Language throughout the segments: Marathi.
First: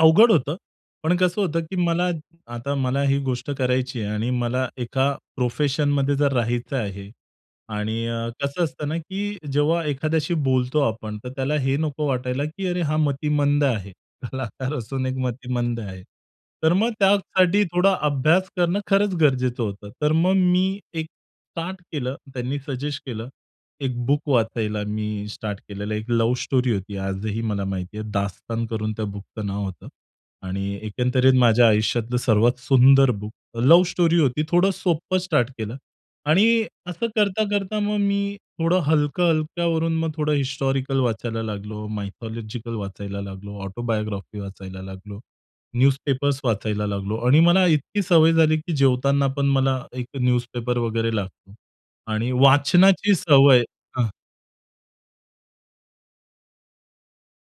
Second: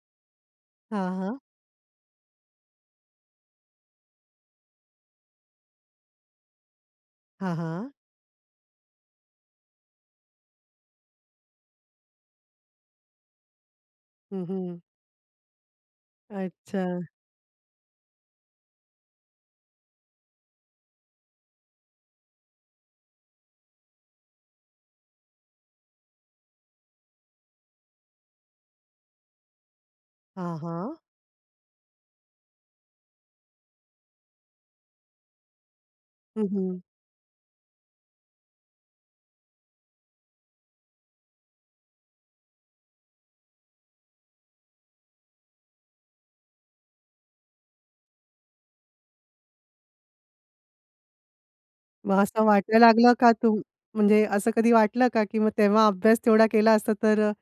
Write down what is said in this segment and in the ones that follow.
अवघड होतं हां, पण हां. कसं होतं की मला आता मला ही गोष्ट करायची आहे आणि मला एका प्रोफेशनमध्ये जर राहायचं आहे हां, हां. आणि अ, कसं असतं ना, की जेव्हा एखाद्याशी बोलतो आपण, तर त्याला हे नको वाटायला की अरे हा मतिमंद आहे. हं, कलाकार हं. असून एक मतिमंद आहे. तर मग अच्छा. त्यासाठी थोडा अभ्यास करणं खरंच गरजेचं होतं. तर मग मी एक स्टार्ट केलं. त्यांनी सजेस्ट केलं. एक बुक वाचायला मी स्टार्ट केलेलं एक लव्ह स्टोरी होती आजही मला माहिती आहे, 'दास्तान' करून त्या बुकचं नाव होतं. हां, आणि हां. एकंदरीत माझ्या आयुष्यातलं सर्वात सुंदर बुक लव्ह स्टोरी होती थोडं सोप्पं स्टार्ट केलं. आणि हं, हं. असं करता, करता मग मी थोडं हलकं-हलक्यावरून, मग थोडं हिस्टॉरिकल वाचायला लागलो, मायथॉलॉजिकल वाचायला लागलो, ऑटोबायोग्राफी वाचायला लागलो, न्यूजपेपर्स वाचायला लागलो आणि मला इतकी सवय झाली की जेवताना पण मला एक न्यूजपेपर वगैरे लागतो. मग आणि असं वाटायला लागलं वाचनाची का तुम सवय अ म्हणजे असं कधी वाटलं का की मग तेव्हा अभ्यास तेवढा केला असता, तर अ,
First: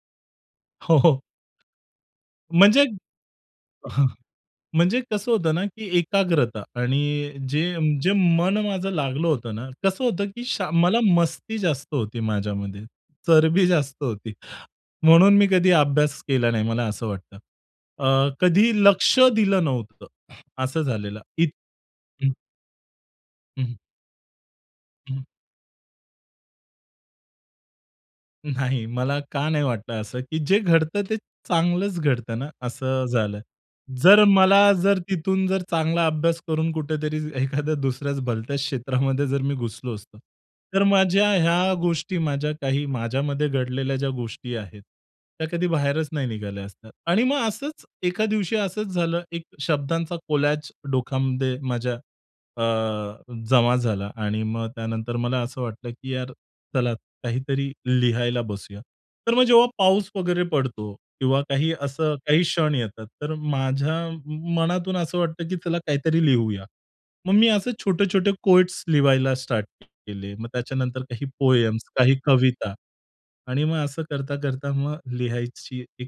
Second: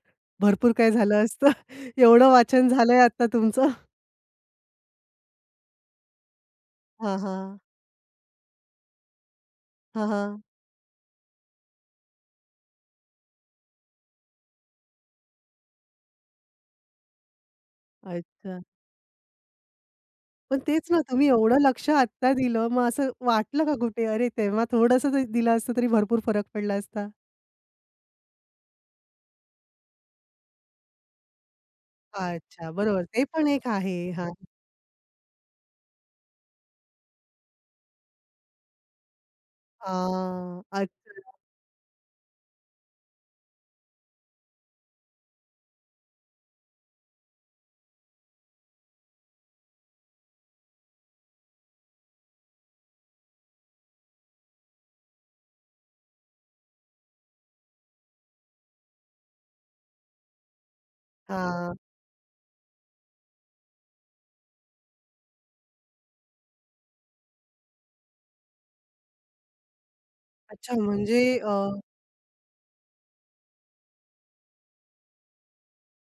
भरपूर काय हो, हो. झालं असतं, एवढं वाचन म्हणजे झालंय आता तुमचं. हं. म्हणजे कसं होतं ना की एकाग्रता हां, आणि हां. जे जे मन माझं लागलं होतं ना कसं हां, होतं हां. की शा मला मस्ती जास्त होती माझ्यामध्ये, चरबी जास्त होती. म्हणून मी कधीही अभ्यास केला नाही मला असं वाटतं. अ, अच्छा. कधी लक्ष दिलं नव्हतं पण असं तेच ना झालेलं तुम्ही इत एवढं लक्ष हं. आता दिलं मग असं हं, वाटलं हं. का कुठे? अरे तेव्हा थोडंसं हं. तरी दिलं असतं तरी भरपूर फरक पडला असता? नाही, मला का नाही वाटतं असं की जे घडतं ते चांगलंच घडत ना, अच्छा, बरोबर असं ते झालं. पण एक आहे जर हां. मला, जर तिथून जर चांगला अभ्यास करून कुठेतरी एखाद्या दुसऱ्याच भलत्या क्षेत्रामध्ये जर मी आ, घुसलो असतो. तर माझ्या अच्छा. ह्या गोष्टी माझ्या काही माझ्यामध्ये घडलेल्या ज्या गोष्टी आहेत, त्या कधी बाहेरच नाही निघाल्या असतात. आणि मग असंच, एका दिवशी असंच झालं एक शब्दांचा कोलाज डोकामध्ये माझ्या, अ जमा झाला आणि मग त्यानंतर मला असं वाटलं की यार चला काहीतरी लिहायला बसूया. तर मग जेव्हा पाऊस वगैरे पडतो किंवा काही आ. असं काही क्षण येतात, तर माझ्या मनातून असं वाटतं की चला काहीतरी लिहूया. मग मी असे छोटे-छोटे कोएट्स लिहायला स्टार्ट केले मग अच्छा, त्याच्यानंतर काही म्हणजे अ पोएम्स काही कविता आणि मग असं करता-करता मग लिहायची एक